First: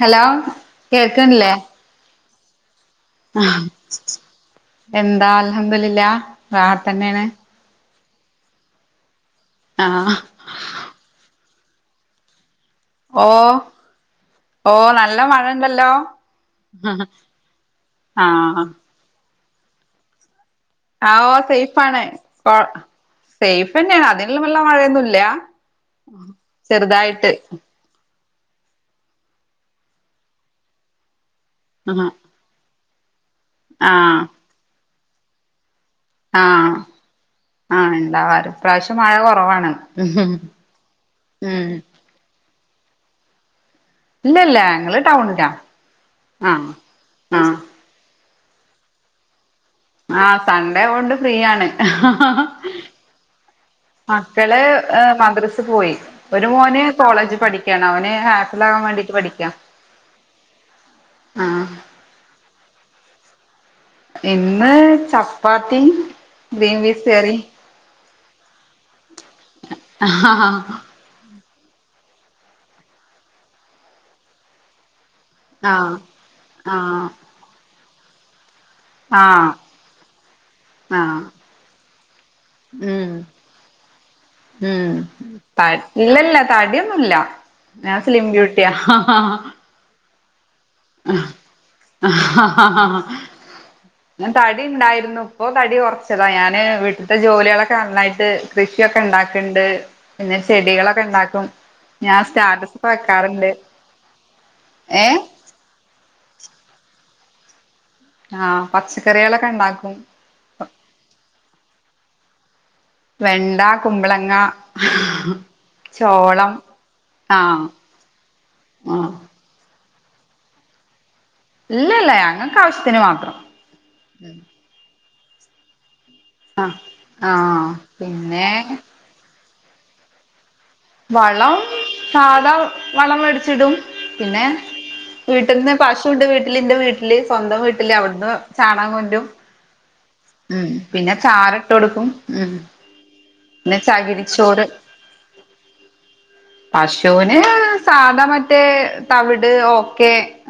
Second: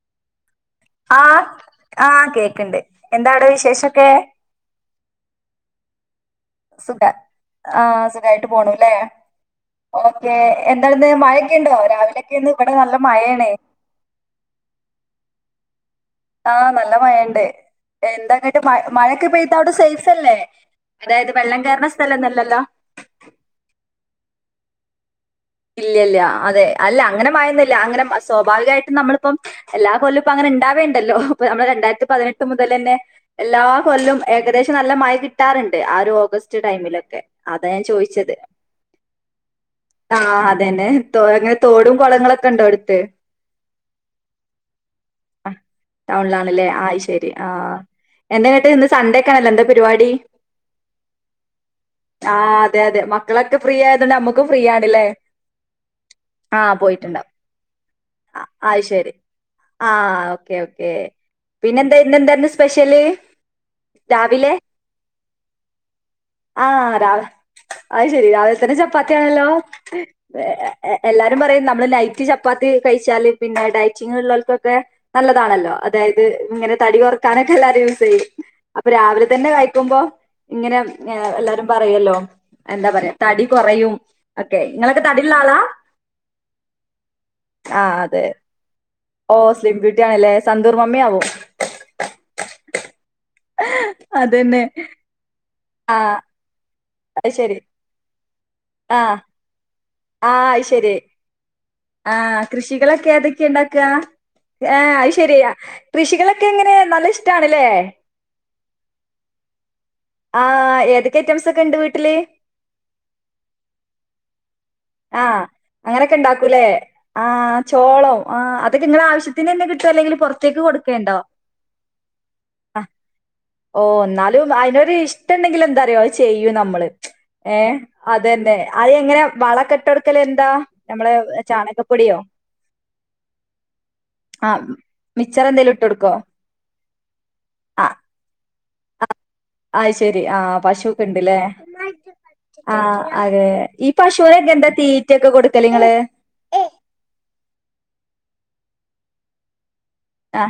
Hello ആഹ് ആഹ് കേക്കണ്ട് ആഹ് എന്താ അൽഹംദുലില്ലാ റാഹത്ത്ന്നെയാണ് ആഹ് സുഖമായിട്ട് പോണുല്ലേ ആഹ് ഓക്കെ എന്താന്ന് മഴൊക്കെ ഉണ്ടോ രാവിലൊക്കെന്ന് ഓഹ് ഓഹ് നല്ല മഴണ്ടല്ലോ ആഹ് നല്ല മഴയുണ്ട് എന്താ ആഹ് മഴൊക്കെ പെയ്ത് അവിടെ സേയ്ഫല്ലേ ആഹ് സേഫ് ആണ് സേഫ് തന്നെയാണ് അതിനിലുമുള്ള മഴയൊന്നും ഇല്ല ഇല്ലല്ല അതെ അല്ല അങ്ങനെ മഴയൊന്നുമില്ല അങ്ങനെ സ്വാഭാവികമായിട്ടും നമ്മളിപ്പം എല്ലാ കൊല്ലുവും ഇപ്പോ അങ്ങനെണ്ടാവുണ്ടല്ലോ ഇപ്പൊ നമ്മള് ആഹ് രണ്ടായിരത്തി പതിനെട്ട് മുതൽ തന്നെ എല്ലാ കൊല്ലും ആഹ് ഏകദേശം നല്ല മഴ കിട്ടാറുണ്ട് ആഹ് ഒരു ഓഗസ്റ്റ് ആഹ് ടൈമിലൊക്കെ അതാ ഞാൻ ആഹ് ചോയിച്ചത് ഉണ്ടാവാറ് ഇപ്രാവശ്യം മഴ കുറവാണ് ആഹ് അതന്നെ തോ ഉം തോടും കൊളങ്ങളൊക്കെ ഒണ്ടോ അട്ത്ത്- ഇല്ലല്ല ഞങ്ങള് ടൗണിലാ ആഹ് ടൗണിലാണല്ലേ ആഹ് ആയിശരി ആഹ് - എന്റെ കെട്ടിയോന് ഇന്ന് സണ്ടേക്കണല്ലോ എന്ത്- പരിപാടി ആഹ് സൺഡേ കൊണ്ട് ഫ്രീ ആണ് ആഹ് അതെ അതെ മക്കളൊക്കെ ഫ്രീ ആയതണ്ട് അമ്ക്ക് ഫ്രീ- ഹ് ആണല്ലേ മദ്രസ് പോയി ഒരു ആഹ് മോന് പോയിട്ടുണ്ടാവും കോളേജിൽ പഠിക്കാണ് അവന് ഹാപ്പൽ ആകാൻ അയ് വേണ്ടിട്ട് ശരി പഠിക്കാ- ആഹ് ഓക്കെ ഓക്കെ ആഹ് പിന്നെ എന്താ ഇന്നെന്തായിരുന്നു സ്പെഷ്യല്- ഇന്ന് ചപ്പാത്തീം- ആ അത് ശെരി രാവിലെ തന്നെ ചപ്പാത്തിയാണല്ലോ ആഹ് എല്ല എല്ലാരും പറയും നമ്മള് നൈറ്റ് ചപ്പാത്തി കഴിച്ചാല് പിന്നെ ഡയറ്റിങ്ങ് ഉള്ളവർക്കൊക്കെ നല്ലതാണല്ലോ ആഹ് അതായത് ഇങ്ങനെ തടി കുറക്കാനൊക്കെ എല്ലാരും യൂസ് ചെയ്യും അപ്പൊ ആഹ് രാവിലെ തന്നെ ആഹ് കഴിക്കുമ്പോ ഇങ്ങനെ എല്ലാരും പറയല്ലോ എന്താ പറയാ ഉം തടി കൊറയും ല്ലേ നിങ്ങളൊക്കെ തടിയുള്ള തടി ഇല്ലല്ല തടിയൊന്നുമില്ല ആഹ് ഞാൻ അതെ സ്ലിം ബ്യൂട്ടിയാ ഓ സ്ലിം ബ്യൂട്ടി ആണല്ലേ സന്തൂർ മമ്മി ആവും ആ ആ ഞാൻ അതന്നെ തടി ഉണ്ടായിരുന്നു ഇപ്പൊ തടി ആഹ് കുറച്ചതാ ഞാന് ഇ അത് ശരി ജോലികളൊക്കെ നന്നായിട്ട് കൃഷിയൊക്കെ ആഹ് ഉണ്ടാക്ക്ണ്ട് ആഹ് ശരി ഞാൻ ആഹ സ്റ്റാറ്റസ് ഒക്കെ കൃഷികളൊക്കെ ഏതൊക്കെയാ വെക്കാറുണ്ട് ഉണ്ടാക്കുക ആ ഏ അത് ശരിയാ കൃഷികളൊക്കെ എങ്ങനെ നല്ല ഇഷ്ടാണല്ലേ ആ പച്ചക്കറികളൊക്കെ ഉണ്ടാക്കും ആ ഏതൊക്കെ ഐറ്റംസ് ഒക്കെ ഉണ്ട് വീട്ടില് വെണ്ട കുമ്പളങ്ങ ആഹ് അങ്ങനൊക്കെ ചോളം ഉണ്ടാക്കൂല്ലേ ആ ആഹ് ചോളം ആ അതൊക്കെ നിങ്ങള ആഹ് ആവശ്യത്തിന് തന്നെ കിട്ട ആവശ്യം അല്ലെങ്കിൽ പുറത്തേക്ക് കൊടുക്കേണ്ടോ ഇല്ലല്ല ഞങ്ങൾക്ക് ആ ആവശ്യത്തിന് മാത്രം ഓ എന്നാലും അയിനൊരു ഇഷ്ടം ഉണ്ടെങ്കിൽ എന്താറിയോ ചെയ്യും നമ്മള് ആഹ് ഏഹ പിന്നെ അതന്നെ അത് എങ്ങനെ വളക്കെട്ടൊടുക്കൽ എന്താ നമ്മളെ വളം ചാണകപ്പൊടിയോ സാധാ വളം മേടിച്ചിടും പിന്നെ ആഹ് മിച്ചർ എന്തേലും വീട്ടിൽന്ന് ഇട്ട് കൊടുക്കോ? പശുണ്ട് വീട്ടില് എന്റെ വീട്ടില് സ്വന്തം ആ വീട്ടില് അവിടുന്ന് ചാണകം കൊണ്ടും ശരി ആ ഉം പശൂക്കെ പിന്നെ ഉണ്ട്ല്ലേ ചാരട്ട് കൊടുക്കും ഉം ആ അതെ പിന്നെ ഈ ചകിരിച്ചോറ് പശുവിനൊക്കെന്താ തീ ഗിഫ്റ്റൊക്കെ കൊടുക്കല് നിങ്ങള് പശൂന് സാധാ മറ്റേ തവിട് ഒ ആ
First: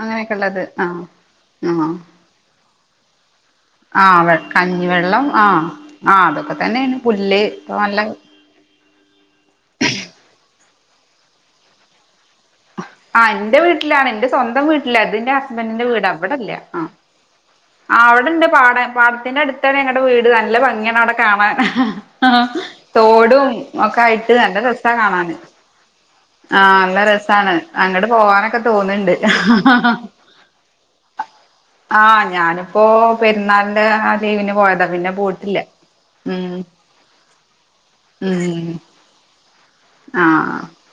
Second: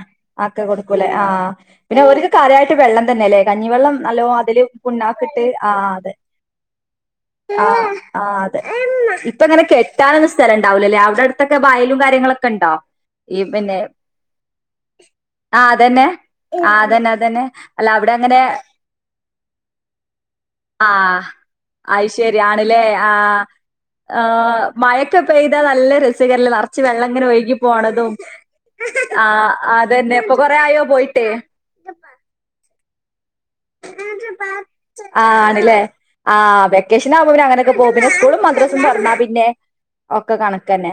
ആക്കെ കൊടുക്കൂലേ ആ ആഹ് പിന്നെ ഓര്ക്ക് കാര്യമായിട്ട് വെള്ളം തന്നെല്ലേ കഞ്ഞിവെള്ളം നല്ലോം ആഹ് അതില് കഞ്ഞിവെള്ളം പുണ്ണാക്കിട്ട് ആഹ് ആ അതെ ആഹ് അതൊക്കെ തന്നെയാണ് പുല്ല് ആ ഇപ്പ നല്ല ആ അതെ ഇപ്പോ അങ്ങനെ കെട്ടാനൊന്നും സ്ഥലംണ്ടാവൂലല്ലേ അവിടെ അടുത്തൊക്കെ വയലും കാര്യങ്ങളൊക്കെ ഇണ്ടോ ആഹ് ഈ എന്റെ പിന്നെ വീട്ടിലാണ് എന്റെ സ്വ സ്വന്തം വീട്ടിലാ അതിന്റെ ആഹ് ഹസ്ബൻഡിന്റെ വീട് അതന്നെ അവിടല്ല ആഹ് അതന്നെ അതന്നെ അല്ല ആ അവിടെ അങ്ങനെ അവടെണ്ട് പാടം പാടത്തിന്റെ അടുത്താണ് ഞങ്ങടെ വീട് നല്ല ഭംഗിയാണ് അവടെ ആഹ് കാണാൻ അത് തോടും ഒക്കെ ആയിട്ട് ആ മഴക്കെ പെയ്താൽ നല്ല രസ ആഹ നല്ല രസാണ് അങ്ങോട്ട് പോകാനൊക്കെ തോന്നുന്നുണ്ട് ആഹ് അതന്നെ ഇപ്പൊ കൊറേ ആയോ പോയിട്ട്? ആഹ ഞാനിപ്പോ പെരുന്നാളിന്റ ആ ലീവിന് പോയതാ പിന്നെ പോയിട്ടില്ല ആ ഉം വെക്കേഷൻ ആകുമ്പം പിന്നെ അങ്ങനൊക്കെ പോകും പിന്നെ സ്കൂളും ഉം മദ്രാസും തുറന്നാ പിന്നെ ആ ഒക്കെ കണക്ക് തന്നെ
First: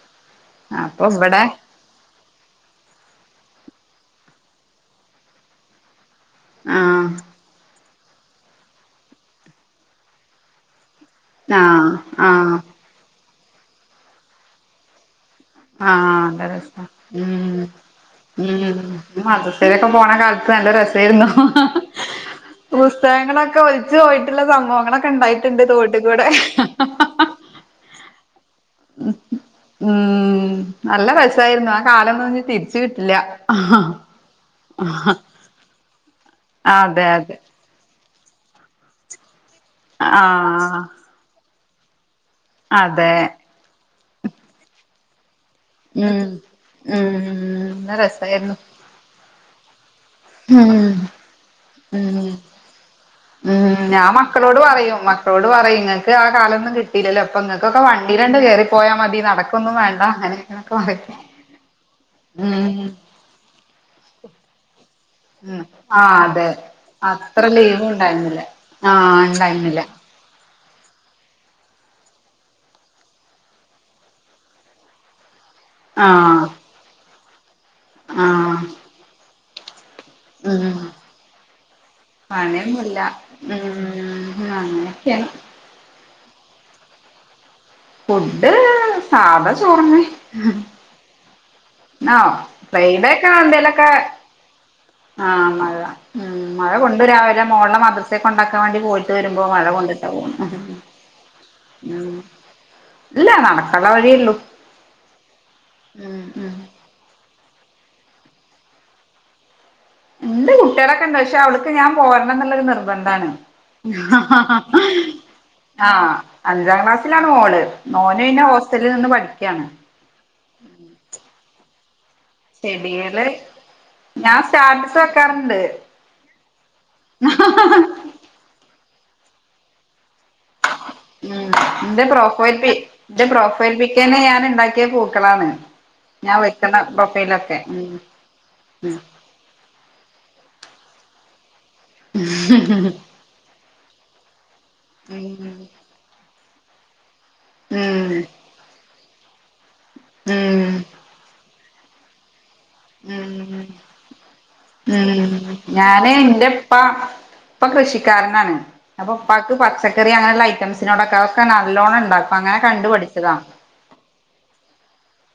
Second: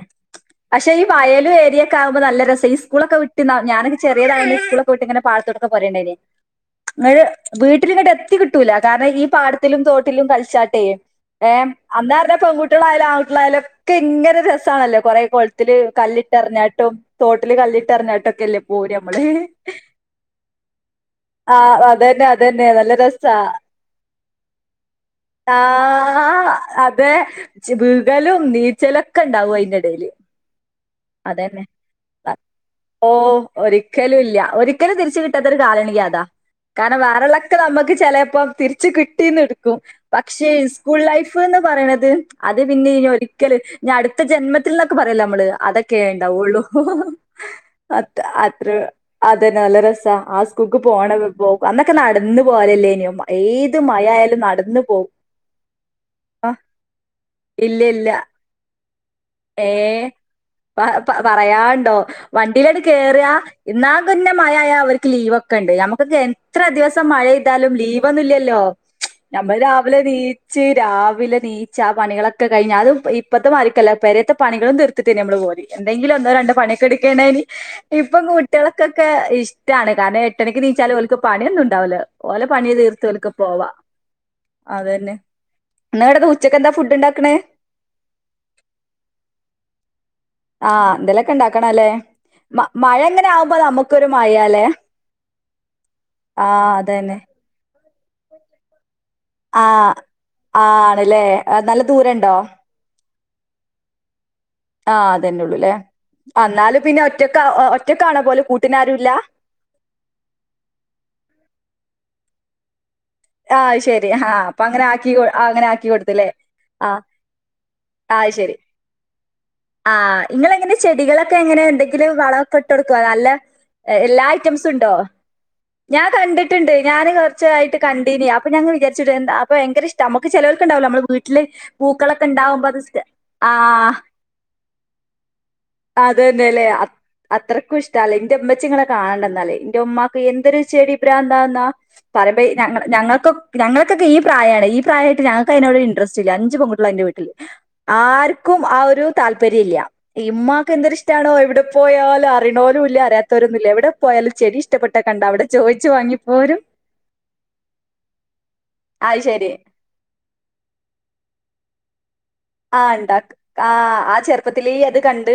പക്ഷെ ഈ അപ്പൊ ഇവിടെ വയലും ഏരിയൊക്കെ ആവുമ്പോ നല്ല രസം ഈ സ്കൂളൊക്കെ വി ഞാനൊക്കെ ചെറിയതായ് സ്കൂളിൽ പോയിട്ട് ഇങ്ങന പാടത്തൂടൊക്കെ പോരെണ്ടേനി ആ നിങ്ങള് വീട്ടിലി ഇങ്ങോട്ട് എത്തി കിട്ടൂല കാരണം ഈ പാടത്തിലും തോട്ടിലും കളിച്ചാട്ടേ ആ ഏഹ ആ അന്നോരഞ്ഞ പെൺകുട്ടികളായാലും ആങ്ങകുട്ടിയളായാലും ഒക്കെ ഇങ്ങനെ രസമാണല്ലോ കൊറെ കൊളത്തിൽ ആ നല്ല രസാ കല്ലിട്ടറിഞ്ഞാട്ടും തോട്ടില് ഉം കല്ലിട്ടറിഞ്ഞാട്ടും ഒക്കെല്ലേ ഉം പോര നമ്മള് മദ്രസയിലൊക്കെ പോണ നല്ല രസായിരുന്നു ആഹ് അതന്നെ അതന്നെ നല്ല രസാ പുസ്തകങ്ങളൊക്കെ ഒലിച്ച് പോയിട്ടുള്ള സംഭവങ്ങളൊക്കെ ഉണ്ടായിട്ടുണ്ട് തോട്ടിൽ കൂടെ ച നീച്ചലൊക്കെ ഉണ്ടാവും അയിന്റെടേല് ഉം നല്ല അതന്നെ രസായിരുന്നു ആ കാലൊന്നും ഇനി തിരിച്ചു ഓ കിട്ടില്ല ഒരിക്കലും ഇല്ല ഒരിക്കലും തിരിച്ച് കിട്ടാത്തൊരു കാലണെങ്കി അതാ അതെ അതെ വേറെള്ളോക്കെ നമുക്ക് ചിലപ്പോ തിരിച്ച് കിട്ടിന്നിരിക്കും പക്ഷേ ആഹ് സ്കൂൾ ലൈഫ് എന്ന് പറയണത് അത് പിന്നെ ഇനി അതെ ഒരിക്കല് ഇനി അടുത്ത ജന്മത്തിൽ നിന്നൊക്കെ പറയല്ലോ നമ്മള് അതൊക്കെ ഉം ഉണ്ടാവൊള്ളു ഉം നല്ല മ രസായിരുന്നു അത്ര അതന്നെ നല്ല രസമാണ് ആ സ്കൂൾക്ക് ഉം പോണ പോ ഉം ഉം മഴ ഞാൻ ആയാലും മക്കളോട് നടന്ന് പറയും പോവും മക്കളോട് പറയും നിങ്ങക്ക് ആ കാലമൊന്നും കിട്ട ല്ലല്ലോ അപ്പൊ ഇല്ല നിങ്ങൾക്കൊക്കെ ഇല്ല വണ്ടിയിലണ്ട് കേറി പോയാ മതി നടക്കൊന്നും ഏ വേണ്ട അങ്ങനെങ്ങനൊക്കെ പറയ് - ഓഹ് വണ്ടിയിലത് കേയറിയ ഇന്നാൾകുപിന്നമയ ആയ അവർക്ക് ലീവ ഒക്കെ ഉം ഉണ്ട്- ഞമ്മുക്ക് ആഹ് അതെ ഇത്ര ദിവസം മഴ അത്ര പെയ്താലും ലീവ് ഉണ്ടായിരുന്നില്ല ലീവൊന്നുല്ലല്ലോ ആഹ് നമ്മൾ ഉണ്ടായിരുന്നില്ല രാവിലെ നീ ച്ച് രാവിലെ നീച്ച് ആ പണികളോക്കെ കഴിഞ്ഞ അുതും ഇപ്പത്തെും മാരിക്കല്ല പെരേത്തെ പണികളും തീർത്തിട്ട്ന്നെ നമ്മള് പോയ- എന്തെങ്കിലും ഒന്നോ ആഹ് രണ്ടൊ പണിയൊക്കെ എടുക്കെണ്ടയ്നി ഇപ്പം ആഹ് കുട്ടികൾക്കൊക്കെ ഇഷ്ടാണ്- കാരണം ഏട്ടരക്ക് ഉം നീച്ചാലും ഓൽക്ക്- പണിയൊന്നും ഉണ്ടാവൂല ഓലെ പണി പണിയൊന്നുല്ല തീർത്തോൽക്ക് പോവാ ഉം അത് തന്നെ- അങ്ങനെയൊക്കെയാണ് ന്ന്ങ്ങട്ട് ഉച്ചക്ക് എന്താ ഫുഡ് ഉണ്ടാക്കണേ? ഫുഡ് സാധാ ചോർന്നെ ആഹ എന്തെലൊക്കെ ഉണ്ടാക്കണം അല്ലേ മ മഴ ഫ്രൈഡേ എങ്ങനെ ഒക്കെ ആവുമ്പോ എന്തേലൊക്കെ നമുക്കൊരു മഴല്ലേ ആഹ് മഴ ഉം മഴ അതന്നെ കൊണ്ടുരാവിലെ മോളെ മദ്രസെ കൊണ്ടാക്കാൻ വേണ്ടി പോയി ആ ആണല്ലേ നല്ല ഉം ദൂരണ്ടോ ഇല്ല നടക്കള്ള വഴിയുള്ളൂ ആ അതെന്നെള്ളൂ ലെ ഉം ഉം എന്നാലും പിന്നെ ഒറ്റ ഒറ്റക്കാണാ പോലും കൂട്ടിനാരുംല്ലാ ണ്ട് കുട്ടിയെളൊക്കെ ണ്ട് ക്ഷെ അവ്ട് ക്ക് ഞാൻ പോരണന്നുള്ള ഒരു നിർ നിർബന്ധണ് ആഹ് ശെരി ആ ആഹ് ഹഹ അപ്പൊ അങ്ങനെ ആക്കി അങ്ങനെ ആക്കി ആ കൊടുത്തല്ലേ അഞ്ചാം ആഹ് ക്ലാസ്സിലാണ് മോള് മോന് പിന്നെ ഹോസ്റ്റലിൽ നിന്ന് പഠിക്കയാണ് ആ ഇങ്ങൾ എങ്ങനെ ചെടികളൊക്കെ എങ്ങനെ എന്തെങ്കിലും വളക്കെ ഇട്ട് കൊടുക്കോ ഷെഡ്യൂള് നല്ല എല്ലാ ഞാൻ ഐറ്റംസും ഉണ്ടോ സ്റ്റാറ്റസ് വെക്കാറുണ്ട് ഞാൻ കണ്ടിട്ടുണ്ട് ഞാൻ കുറച്ചായിട്ട് കണ്ടി അപ്പൊ ഞാൻ വിചാരിച്ചുട്ട് എന്താ ഭയങ്ക ഇഷ് നമുക്ക് ചെലവർക്കണ്ടാവല്ലോ നമ്മള് വീട്ടില് ഉം എന്റെ പൂക്കളൊക്കെ പ്രൊഫൈൽ ഉണ്ടാവുമ്പോ പി അത് ച്ച്ട്ട് എന്റെ ആ പ്രൊഫൈൽ ആ ആ പിക്കന്നെ ഞാൻ ഇണ്ടാക്കിയ പൂക്കളാണ്. അത് ഞാൻ തന്നെ അല്ലേ വെക്കുന്ന പ്രൊഫൈലൊക്കെ അത്രയ്ക്കും ഉം ഇഷ്ടല്ലെ എന്റെ ഉമ്മച്ചി ഇങ്ങളെ കാണണംന്നാല് എന്റെ ഉമാക്ക് എന്തര് ഇഷ് ചെടി ഭ്രാന്ത് ന്താന്നാ പറയമ്പ ഞ ഞങ്ങൾക്ക ഞങ്ങൾക്കൊക്കെ ഈ പ്രായ--ണ് ഈ പ്രായമായിട്ട് ഉം ഞങ്ങൾക്ക് അതിനോട് ഇൻട്രസ്റ്റ്ല്ല അഞ്ച് പെൺകുട്ടിള ന്റെ വീട്ടില് ഉം ആർക്കും ആ ഒരു താല്പര്യം ഇല്യ ഇമ്മാക്ക് ഉം എന്തൊരു ഇഷ്ട്ടാണോ എവിടെ പോയാലു അറിണോലും ഇല്ല ഉം ഉം അറിയാത്തവരൊന്നുമില്ല എവിടെ പോയാലും ചെടി ഇഷ്ടപ്പെട്ട കണ്ട ഉം അവിടെ ചോയിച്ചു വാങ്ങിപ്പോരും. ഉപ്പ കൃഷിക്കാരനാണ് അപ്പൊ അത് ശരി ഉപ്പക്ക് പച്ചക്കറി അങ്ങനെയുള്ള ഐറ്റംസിനോടൊക്കെ നല്ലോണം ഉണ്ടാക്കും. അങ്ങനെ ആ കണ്ടു ഉണ്ടാക്ക പഠിച്ചതാ ആ ആ ചെറുപ്പത്തിലെ അത് കണ്ട ണ്ട്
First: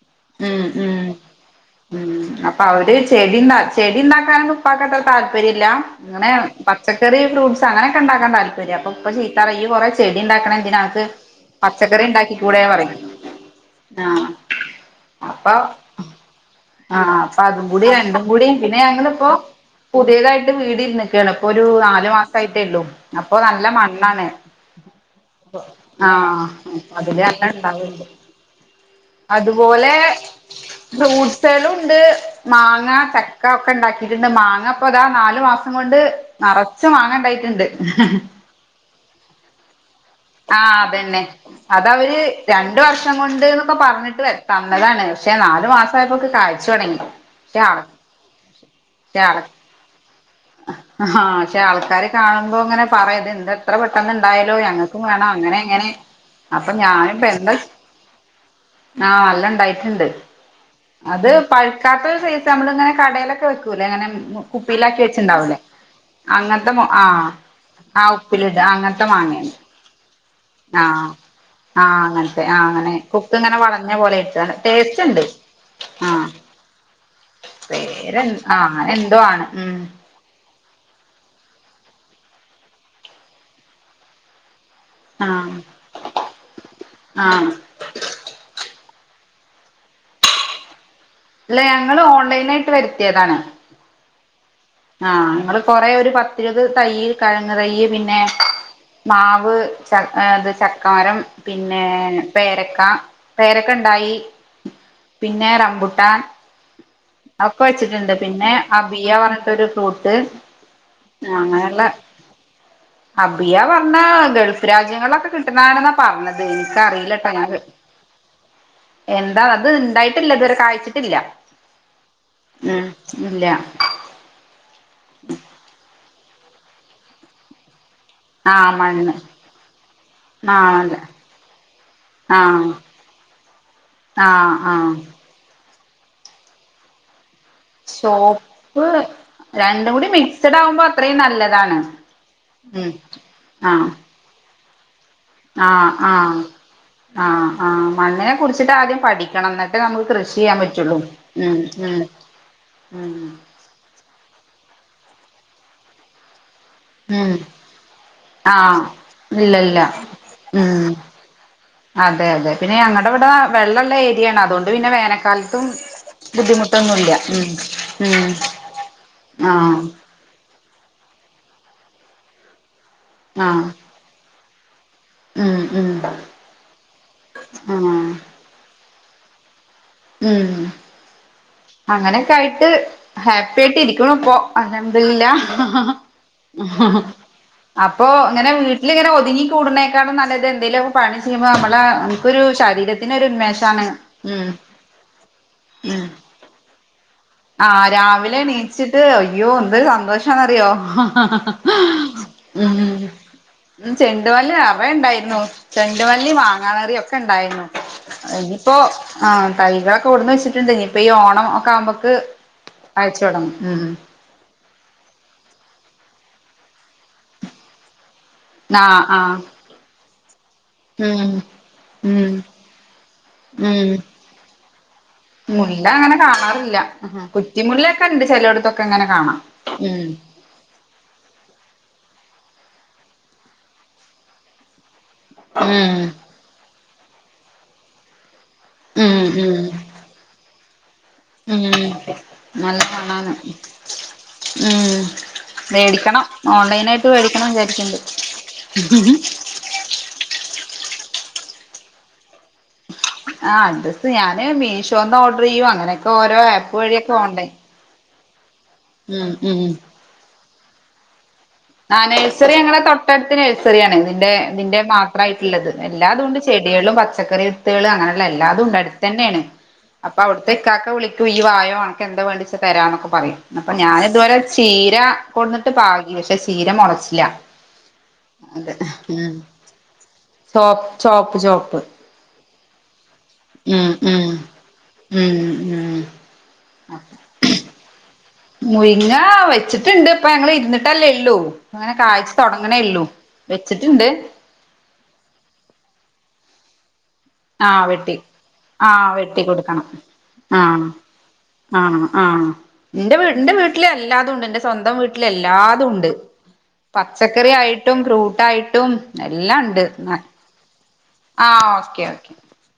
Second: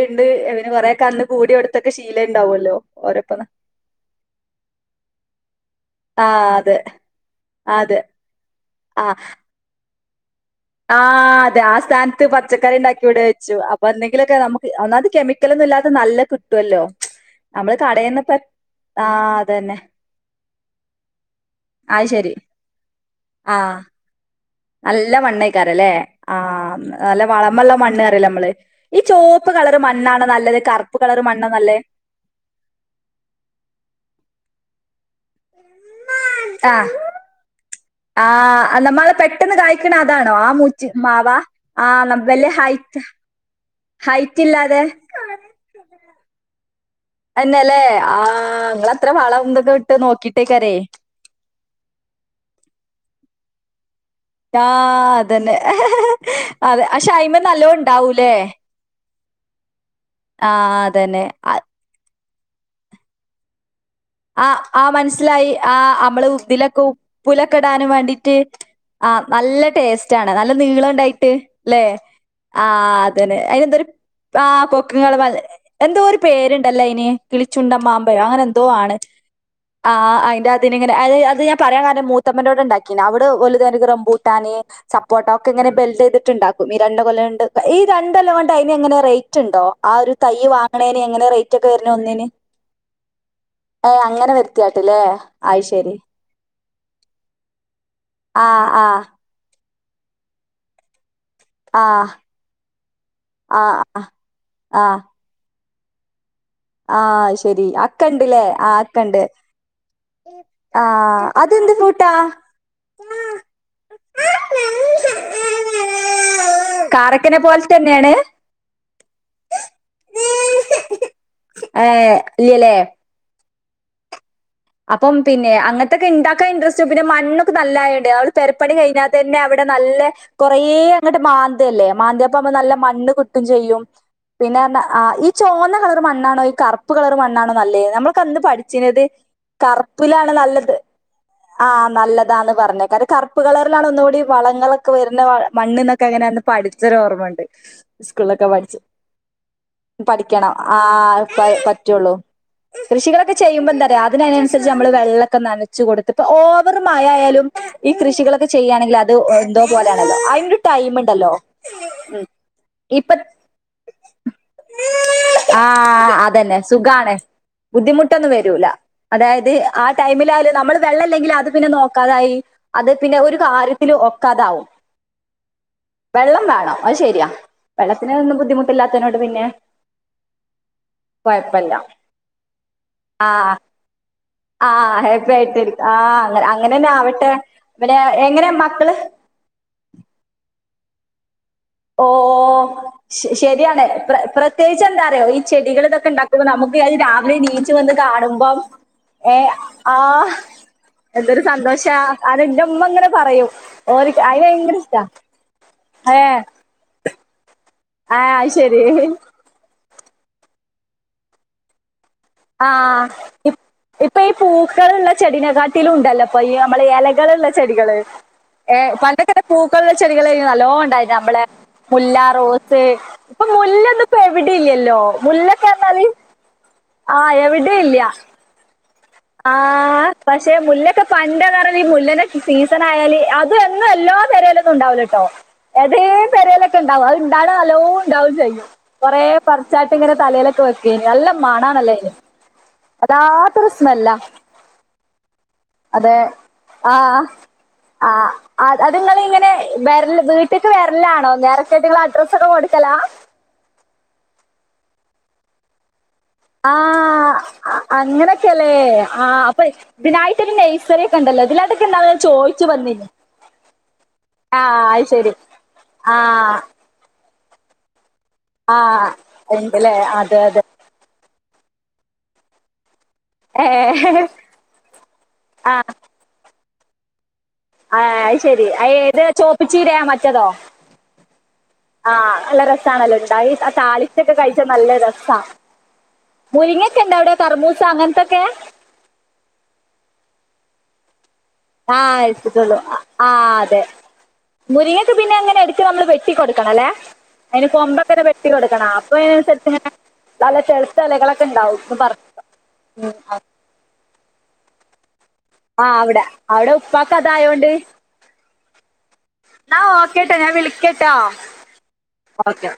ഉം പിന്നെ കൊറെ ഉം കെ അന്ന് കൂടി അവിടുത്തൊക്കെ ഉം ശീല അപ്പൊ ഉണ്ടാവല്ലോ അവര് ഓരോപ്പ ചെടി ചെടി ഉണ്ടാക്കാനൊന്നും [unintelligible] താല്പര്യല്ല അങ്ങനെ പച്ചക്കറി ഫ്രൂട്സ് അങ്ങനൊക്കെ അതെ ഉണ്ടാക്കാൻ താല്പര്യം അപ്പൊ ആ ഇപ്പചീത്തറയു കുറേ ചെടി ഉണ്ടാക്കണ ആ എന്തിനക്ക് അതെ. ആ പച്ചക്കറി സ്ഥാനത്ത് ഉണ്ടാക്കി ക്കൂടെ പച്ചക്കറി പറിം ഇണ്ടാക്കി ഇവിടെ വെച്ചു. അപ്പൊ എന്തെങ്കിലൊക്കെ നമുക്ക് ഒന്നാമത് ആ അപ്പൊ കെമിക്കലൊന്നും ഇല്ലാത്ത നല്ല കിട്ടുവല്ലോ. ആ അപ്പൊ അതും നമ്മള് കൂടി രണ്ടും കടേന്നിപ്പ കൂടിം പിന്നെ ആ ഞങ്ങള്പ്പോ അതന്നെ. പുതിയതായിട്ട് വീട്ന്നക്കാണ് ഇപ്പൊ ഒരു അത് നാലു മാസ ശരി. ആയിട്ടേ ഉള്ളൂ അപ്പൊ ആ നല്ല മണ്ണാണ് നല്ല ഉപ്പ് മണ്ണേക്കാരല്ലേ? ആ അതില നല്ല തന്നെ വളമുള്ള മണ്ണ് ഇണ്ടാവുള്ളൂ പറയല്ലേ നമ്മള്. ഈ ചോപ്പ് കളറ് അതുപോലെ മണ്ണാണോ നല്ലത് കറുപ്പ് കളറ് മണ്ണാ നല്ലേ? [unintelligible] മാങ്ങ ചക്ക ഒക്കെ ഉണ്ടാക്കകിട്ട്ണ്ട് മാ ആപ്പൊ താ നാലു മാസം കൊണ്ട് ആ നറച്ച് മാങ്ങണ്ടായിട്ടുണ്ട് ഹ ഹ ഹ ആ നമ്മള് പെട്ടെന്ന് കായി ആ അതന്നെ ആ ന- അതവര് വലിയ രണ്ട് ഹൈറ്റ് വർഷം കൊണ്ട്ന്നൊക്കെ പറഞ്ഞിട്ട് വ ഹൈറ്റ് തന്ന ഇല്ലാതെ അതാണ് പക്ഷെ നാല് മാസം ആയപ്പോക്കെ [unintelligible] ന്നെല്ലേ ആ ങ്ങളത്ര വളം എന്തൊക്കെ ഇട്ട് നോക്കിട്ടേക്കരേ ആക്ഷെ ആൾക്കാര് കാണുമ്പോ ഇങ്ങനെ പറയും ഇത് എന്താ [unintelligible] പെട്ടെന്ന് ഇണ്ടായല്ലോ ആ ഞങ്ങൾക്കും വേണം അതന്നെ അങ്ങനെ എങ്ങനെ അപ്പൊ അതെ പക്ഷെ ഞാനിപ്പൊ അയിമെ എന്ത് ചെ നല്ലോ ഉണ്ടാവൂലേ ആ നല്ല ഉണ്ടായിട്ടുണ്ട് ആ അതന്നെ അത് ആ പഴുക്കാത്തരു സൈസ് എന്നിട്ട് നമ്മള് ഇങ്ങനെ കടയിലൊക്കെ വെകുലേ അങ്ങനെ ആ കുപ്പയിലകി [unintelligible] നല്ല ആഹ് ആഹ് ഉപ്പിലിടാ അങ്ങനത്തെ മാങ്ങയാണ് ആഹ് നീളംണ്ടായിട്ട്ല്ലേ ആഹ് അങ്ങനത്തെ ആഹ് അങ്ങനെ കുക്ക് ആഅതന്നെ ഇങ്ങനെ അതിന്എന്തൊരു വളഞ്ഞ പോലെ ആ ഇട്ട് ടേസ്റ്റ് ഉണ്ട് [unintelligible] എന്തോ ഒരു ആഹ് പേരുണ്ടല്ലോ അയിന് കിളിച്ചുണ്ടമാമ്പഴം പേര് അങ്ങനെ എന്തോ ആഹ് ആണ് എന്തോ ആണ് ഉം ആ അയിന് അതിന്ങ്ങനെ അത് അത് ഞാൻ പറയാൻ കാരണം മൂത്തമ്മന്റോടെ ഉണ്ടാക്കീന് അവിടെ ഓല് തേർക്ക് വലുതന റമ്പൂട്ടാന് സപ്പോർട്ടാ ആഹ് ഒക്കെ ബെൽഡ് ചെയ്തിട്ടുണ്ടാക്കും മിരണ്ട കൊലണ്ട് ആഹ് ഈ രണ്ട് കൊല്ലം കൊണ്ട് അയിന് എങ്ങനെ റേറ്റ് ണ്ടോ ആ ഒരു തൈയി വാങ്ങണേന് എങ്ങനെ റേറ്റ് ഇല്ല ഒക്കെ വരുന്ന ഞങ്ങള് ഒന്നിന് ഓൺലൈനായിട്ട് ഏഹ് അങ്ങനെ വരുത്തിയാട്ടില്ലേ? ആ നിങ്ങൾ അയ് കൊറ ശരി. ഒരു പത്തിരുപ്പത് തൈയിൽ കിഴങ്ങ് തൈ പിന്നെ ആഹ് ആഹ് മാവ് ചഏ ത് ചക്കമരം പിന്നെ ആഹ് പേരക്ക പേരക്ക ആഹ് ആഹ് ഉണ്ടായി ആഹ് പിന്നെ റംബൂ റംബൂട്ടാൻ ആഹ് അയ് ഒക്കെ ശരി. അക്കെ വെച്ചിട്ടുണ്ട് ഇണ്ട്ല്ലേ? പിന്നെ ആഹ് ആബിയ അക്കെണ്ട്. പറഞ്ഞ ഫ്രൂട്ട് ആഹ് ആ അതെന്ത് അങ്ങനെയുള്ള ഫ്രൂട്ടാ? അബിയ പറഞ്ഞ ഗൾഫ് രാജ്യങ്ങളൊക്കെ കിട്ടുന്നാന്നാ പറഞ്ഞത് എനിക്കറിയില്ലട്ടോ ഞാൻ എങ്ങനെയാണ് എന്താ അത് ഉണ്ടായിട്ടില്ല ഇതുവരെ കഴിച്ചിട്ടില്ല ഏ ഇല്ല്യ ലേ [inaudible] അപ്പം പിന്നെ അങ്ങനത്തക്കെ ഇണ്ടാക്കാൻ ഇൻട്രസ്റ്റ് പിന്നെ മണ്ണൊക്കെ നല്ലായി രാവിലെ ആഹ് പെരപ്പണി കഴഞ്ഞാൽ മണ്ണ് തന്നെ അവിടെ നല്ല കുറേ ആഹ് അല്ല അങ്ങട്ട് മാന്തയല്ലേ മാന്തിയെപ്പ ആഹ് നല്ല മണ് ഇന്ന് കുത്തും ചെയ്യും ആഹ് പിന്നെ അർഞ ആഹ് ആ ഈ ചോന്ന കളർ മണ്ണാണോ ഈ കറപ്പ് കളർ മണ്ണാണോ നല്ലത് നമ്മൾക്ക് അന്ന് സോപ്പ് പഠിച്ചീന്നത് രണ്ടും കൂടി കറുപ്പിലാണ് മിക്സഡ് നല്ലത് ആകുമ്പോ അത്രയും ആ നല്ലതാണ് നല്ലതാന്ന് പറഞ്ഞേ ഉം കാര്യം കറുപ്പ് കളറിലാണ് ആഹ് ഒന്നുകൂടി വ വരുന്ന ആഹ് മണ്ണന്നൊക്കെ ആഹ് അങ്ങനെന്ന് പഠിച്ചൊരു ഓർമ്മുണ്ട് ആഹ് ആഹ് മണ്ണിനെ സ്കൂളിലൊക്കെ കുറിച്ചിട്ട് പഠിച്ച ആദ്യം പഠിക്കണം എന്നിട്ട് നമുക്ക് കൃഷി പഠിക്കണം ചെയ്യാൻ ആ പറ്റുള്ളൂ പ ഉം ഉം പറ്റുള്ളൂ ഉം കൃഷികളൊക്കെ ചെയ്യുമ്പോന്തത് അതി ഇതയ്നനുസരിച്ച് നമ്മള് വെള്ളൊക്കെ നനച്ച് കൊടുത്തിപ്പ ഓ പ്പർ ഉം മയായാലും ഈ കൃഷികളൊക്കെ ആഹ് ചെയ്യാണെങ്കിൽ അത് എന്തോ ഇല്ലല്ല പോലെയാണല്ലോ അയിനൊരു ഉം ടൈം ഇണ്ടല്ലോ അതെ അതെ പിന്നെ ഞങ്ങടെ ഇവിടെ വെള്ളള്ള ഏരിയാണ് അതുകൊണ്ട് പിന്നെ വേനക്കാലത്തും ആഹ് അതന്നെ ബുദ്ധിമു സുഖാണ് ബുദ്ധിമുട്ടൊന്നും വരൂല അതെ അതായത് ആഹ് ആ ടൈമിലായാലും നമ്മൾ വെള്ളല്ലെങ്കില് അത് പിന്നെ നോക്കാതായി അത് പിന്നെ ഒരു ആഹ് കാര്യത്തില് ഒക്കെ അതാവും ഉം ഉം വെള്ളം വേണം അത് ശെരിയാ ആഹ് വെള്ളത്തിന് ഒന്നും ബുദ്ധിമുട്ടില്ലാത്ത യ്നോട് പിന്നെ ഉം കുഴപ്പമില്ല അങ്ങനെയൊക്കെ ആയിട്ട് ആഹ് ഹാപ്പി ആയിട്ട് ഇരിക്ക്ണ് ഇപ്പോ ആഹ് ഹാപ്പി അൽഹംദുലില്ലാഹ് ആയിട്ടിരിക്ക ആഹ് അങ്ങനെ അങ്ങനെ തന്നെ ആവട്ടെ പിന്നെ അപ്പൊ ഇങ്ങനെ എങ്ങനെ മക്കള് വീട്ടിലിങ്ങനെ ഒതുങ്ങി കൂടുന്നേക്കാളും നല്ലത് എന്തേലും പണി [unintelligible] ഞമ്മളെ ഓ നമുക്കൊരു ശരീരത്തിനൊരു ഉന്മേഷാണ് മ് എന്താറിയോ ഈ ചെടികളിതൊക്കെ ഇണ്ടാക്കുമ്പോ നമുക്ക് എൽ ആ രാവിലെണീച്ചിട്ട് ഏ അയ്യോ എന്തൊരു ആ സന്തോഷാന്നറിയോ എന്തൊരു സന്തോഷാ അത് എന്റെ മ് ഉമ്മ ഇങ്ങനെ പറയും മ് ഓര്ക്ക് അയിന് ചെണ്ടുമല്ലി ഭയങ്കര ഇഷ്ടാ നറേണ്ടായിന്നു ഏ ചെണ്ടുമല്ലി മാങ്ങാനറിയോ ഇപ്പൊണ്ടായിരുന്നു ആ അത് ഇനിപ്പോ ശരി ആ തൈക തൊടുന്നുവെച്ചിട്ട് എന്തെ ഇപ്പോ ഈ ഓണം ഒക്കെ ആകുമ്പോഴേക്ക് ആഹ ഇപ്പൊ ഈ പൂ കളുള്ള ചെടിനെ കാട്ടിലും ഉണ്ടല്ലോ ഇപ്പൊ ഈ നമ്മളെ ഈ എലകളുള്ള ചെടികള് ഏ ആ ആ പണ്ടക്കിടെ പൂക്കളുള്ള ചെടികളെ [unintelligible] നല്ലോണം ഉണ്ടായർന്നു ഉം നമ്മള മുല്ല ഉം റോസ് ഇപ്പൊ ഉം മുല്ലായിപ്പൊ എവിടെ ഇല്ലല്ലോ മുല്ലൊക്കെ മുല്ല പറഞ്ഞാല് അങ്ങനെ കാണാറില്ല കുറ്റിമുല്ല ഒക്കെ ഉണ്ട് ചെലോട്ത്തൊ ആ പക്ഷെ മുല്ലൊക്കെ പണ്ട് [unintelligible] ഈ മുല്ലനെ സീസൺ ആയാല് അത് എന്നും എല്ലോ പെരേലൊന്നും ഉണ്ടാവൂലെട്ടോ ഉം ഏതേം പെരല ഉണ്ടാവും അത് ഉണ്ടാവണ നല്ലോണം ഉണ്ടാവുകയും ചെയ്യും കുറെ ഉം ഉം പറിച്ചായിട്ട് ഇങ്ങനെ തലയിലൊക്കെ വെ നല്ല ഉം മണാണല്ലേ അന് നല്ല കാണാന് അതാത്തൊരു സ്മെല്ലാ ഉം അതെ മേടിക്കണം ആ ഓൺലൈനായിട്ട് മേടിക്കണം വിചാരിക്കണ്ട് ആ അത് അതിങ്ങള് ഇങ്ങനെ വേറെല്ല ഇത് വീട്ടേക്ക് വരലാണോ നേരത്തൊയിട്ട് നിങ്ങള് അഡ്രസ് ഒക്ക കൊടുത്തലോ ആ ഡ്രസ്സ് ഞാന് മീഷോന്ന് ഓർഡ്രിയ്യും അങ്ങനെ ആ അങ്ങനെ ക്കല്ലേ ആ ഉം അപ്പൊ ഉം ഇതിനായിട്ട് ഒരു നയ്സറിയോക്കെണ്ടല്ല ആ നഴ്സറി ഞങ്ങളുടെ തൊട്ടടുത്ത് ആ നേഴ്സറി ഞങ്ങളെ തൊട്ടടുത്ത് നഴ്സറി ആണ് ഇതിന്റെ ആ ഇതിന്റെ അത് ശരി മാത്രായിട്ട്ള്ളത് ആ എല്ലാതുണ്ട് ചെ ചെടികളും പച്ചക്കറികളും ഇതേൾ അങ്ങനെള്ള എല്ലാതും ഉണ്ട് ആ അടുത്തന്നേണ് ഉണ്ടല്ലേ അപ്പൊ അതെ അവിട്ത്തെ അതെ ഇക്കാക്ക വിളിക്കും ഇയ്യ് വായോ [unintelligible] അൻക്കെന്താ വേണ്ടിച്ച തരാന്നൊക്കെ പറയും ഏ അപ്പൊ ഞാൻ ഇതുവരെ ചീര കൊട്ന്നിട്ട് ആ പാകി പ ചീര മൊളച്ചില്ല ആ അയ് ശെരി അയ് ഏത് ചോപ്പ് ചീരയാ മറ്റതോ ചോപ്പ് ചോപ്പ് ചോപ്പ് ആ നല്ല രസാണല്ലോ ണ്ടായി ആ ഉം ഉം താളിച്ചൊക്ക കഴിച്ച നല്ല രസാ ഉം ഉം മുരിങ്ങക്കണ്ടാ അവിടെ കറ്മൂസ അങ്ങനത്തെ മുരിങ്ങാ വെച്ചിട്ടുണ്ട് ഇപ്പ ഞങ്ങള് ഇരുന്നിട്ടല്ലേ ഉള്ളൂ- അങ്ങനെ ആഹ് കായ്ച്ച് അരിച്ചിട്ടുള്ളൂ തുടങ്ങണേ ഉള്ളൂ ആഹ് അതെ വെച്ചിട്ടുണ്ട് മുരിങ്ങക്ക് പിന്നെ അങ്ങനെ എടുക്ക് നമ്മള് വെട്ടികൊട്ക് ക്കണം അല്ലെ അതിന് കൊമ്പൊക്കനെ വെട്ടി കൊടുക്കണ ആഹ് അപ്പൊ വെട്ടി അതിനനുസരിച്ച് കൊടുക്കണം ഇങ്ങനെ- നല്ല ആഹ് ചെല്ത്ത എലകളൊക്കെ ഇണ്ടാവുംന്ന് ആഹ് പറഞ്ഞ ഉം- ണ്ട് എന്റെ സ്വന്തം വീട്ടിൽ ആ എല്ലാതും ഉണ്ട് അവിടെ അവിടെ ഉപ്പാക്ക് പച്ചക്കറി ആയിട്ടും ഫ്രൂട്ടായി- ആഹ് ഓക്കേട്ടാ ഞാൻ വിളിക്കട്ടാ ആഹ് ഓക്കെ ഓക്കെ-